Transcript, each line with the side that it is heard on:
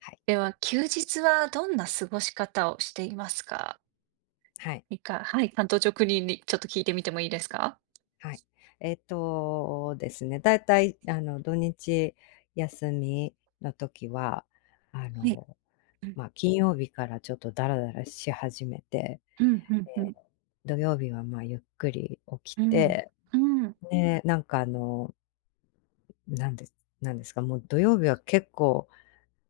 left: はい。
right: では休日はどんな過ごし方をしていますか？
left: はい。
right: 日課、はい、単刀直入にちょっと聞いてみてもいいですか？
left: はい、えっと、ですね、大体あの、土日休みの時は、あ
right: ふん、
left: の、
right: うん。
left: まあ、金曜日からちょっとだらだらし始めて、
right: うんうんう
left: で、
right: ん。
left: 土曜日はまあ、ゆっくり起き
right: うん
left: て、
right: うん。
left: で、なんかあのなんでなんですか、もう土曜日は結構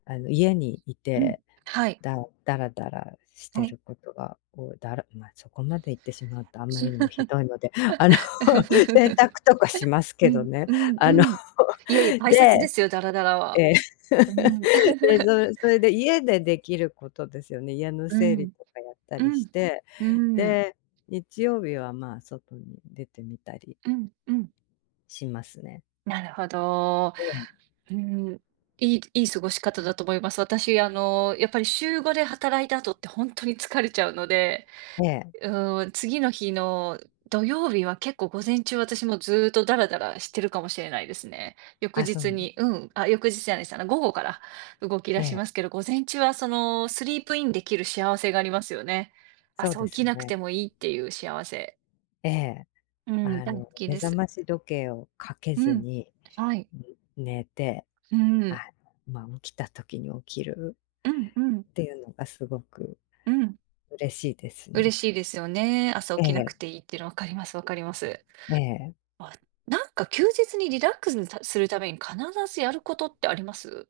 left: あの、家にい
right: うん、
left: て、
right: はい。
left: だだらだらし
right: は
left: て
right: い。
left: ることが、こう、だらまあ、そこまで言ってしまうとあまりにもひどいので、あの、洗 濯とかします
right: う
left: けど
right: ん
left: ね、
right: うん
left: あ
right: う
left: の、
right: ん。いえいえ、大切で
left: で、
right: すよ、だらだら
left: え
right: は。
left: え、
right: うん。
left: で、そそれで家でできることですよね、家の
right: う
left: 整理
right: ん、
left: とかやった
right: う
left: りし
right: ん、
left: て、
right: うん。
left: で、日曜日はまあ、外に出てみたり
right: うんうん。
left: しますね。
right: なるほど。
left: ええ。
right: うーん、いいいい過ごし方だと思います。私あの、やっぱり週5で働いた後って本当に疲れちゃうので、
left: ええ。
right: うーん、次の日の土曜日は結構午前中は私もずっとダラダラしてるかもしれないですね。翌
left: あ、そうな
right: 日
left: んだ。
right: にうん、あ、翌日じゃないす、午後から動き
left: え
right: 出し
left: え。
right: ますけど、午前中はその、スリープインできる幸せがありますよね。
left: そう
right: 朝
left: で
right: 起
left: す
right: きなくて
left: ね。
right: もいいっていう幸せ。
left: ええ、
right: うん、
left: あ
right: 大好
left: の
right: き
left: 目
right: で
left: 覚
right: す。
left: まし時計をかけ
right: う
left: ず
right: ん、
left: に
right: はい。
left: 寝て、
right: うん。
left: あ、ま、起きた時に起きる
right: うんうん。
left: っていうのがすごく、
right: うん。
left: 嬉しいです
right: 嬉
left: ね。
right: しいですよね。朝
left: え
right: 起きなく
left: え。
right: ていいっていうのわかりますわかります。
left: ええ。
right: あ、なんか休日にリラックスするために必ずやることってあります？